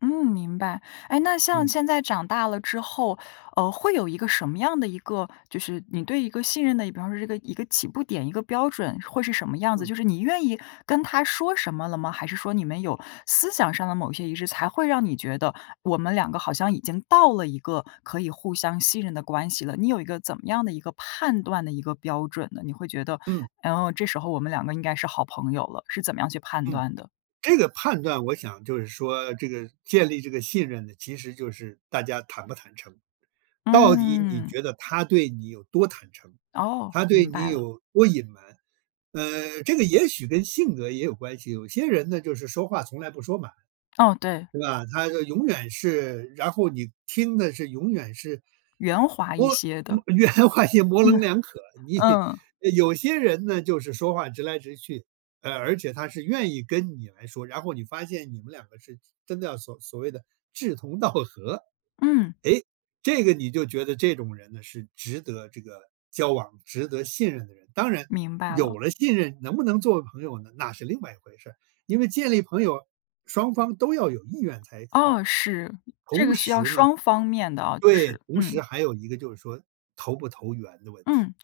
嗯，明白。哎，那像嗯。现在长大了之后，呃，会有一个什么样的一个就是你对一个信任的比方是这个一个起步点、一个标准，会是什么样子？嗯。就是你愿意跟他说什么了吗？还是说，你们有思想上的某些仪式，才会让你觉得：“我们两个好像已经到了一个可以互相信任的关系了。”你有一个怎么样的一个判断的一个标准呢？你会觉得：嗯。“嗯，这时候我们两个应该是好朋友了。”是怎么样去判嗯，断的？这个判断，我想就是说，这个建立这个信任呢，其实就是大家坦不坦诚。到底你嗯。觉得他对你有多坦诚，哦，他对明你白了。有多隐瞒，呃，这个也许跟性格也有关系，有些人呢，就是说话从来不说满。哦，对。对吧，他这永远是然后你听的是，永远是圆滑一我些嗯，的。圆滑也模嗯，棱 两可，你嗯。呃，有些人呢，就是说话直来直去，啊，而且他是愿意跟你来说，然后你发现你们两个是是真的要所所谓的志同道合。嗯。诶，这个你就觉得这种人呢，是值得这个交往、值得信任的人。当然，明白有了。了信任，能不能作为朋友呢？那是另外一回事儿。因为建立朋友，双方都要有意愿才哦，好。是。这同个需要时呢双方面的啊，就对，是，同时嗯。还有一个，就是说投不投缘的问题，嗯。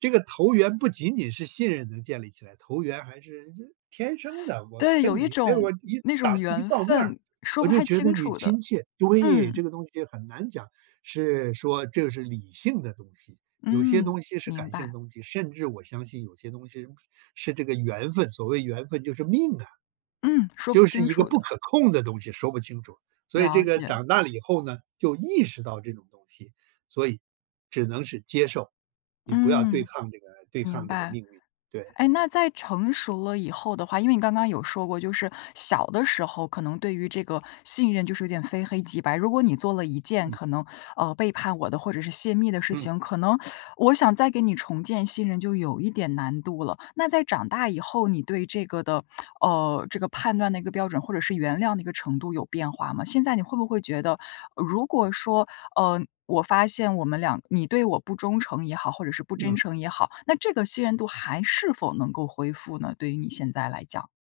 这个投缘不仅仅是信任能建立起来，投缘还是这天生的。我对，有跟一你，哎，种我一那种打一缘照面儿，分，说我不就太觉得清你楚的，亲切。对，嗯。这个东西很难讲。是，说这个是理性的东西，有些嗯，东西是明感性的白。东西，甚至我相信有些东西是这个缘分，所谓缘分就是命啊，嗯，说不就是清一个楚不的。可控的东西，说不清楚。所以这了个解。长大了以后呢，就意识到这种东西，所以只能是接受，你不要对嗯，抗这个对明抗这个白。命运，对。哎，那在成熟了以后的话，因为你刚刚有说过，就是小的时候，可能对于这个信任，就是有点非黑即白。如果你做了一件嗯。可能，呃，背叛我的，或者是泄密的事嗯。情，可能 我想再给你重建信任，就有一点难度了。那在长大以后，你对这个的呃，这个判断的一个标准，或者是原谅的一个程度，有变化吗？现在你会不会觉得，呃，如果说，呃，我发现我们俩你对我不忠诚也好，或者是不真嗯。诚也好，那这个信任度，还是否能够恢复呢？对于你现在来讲？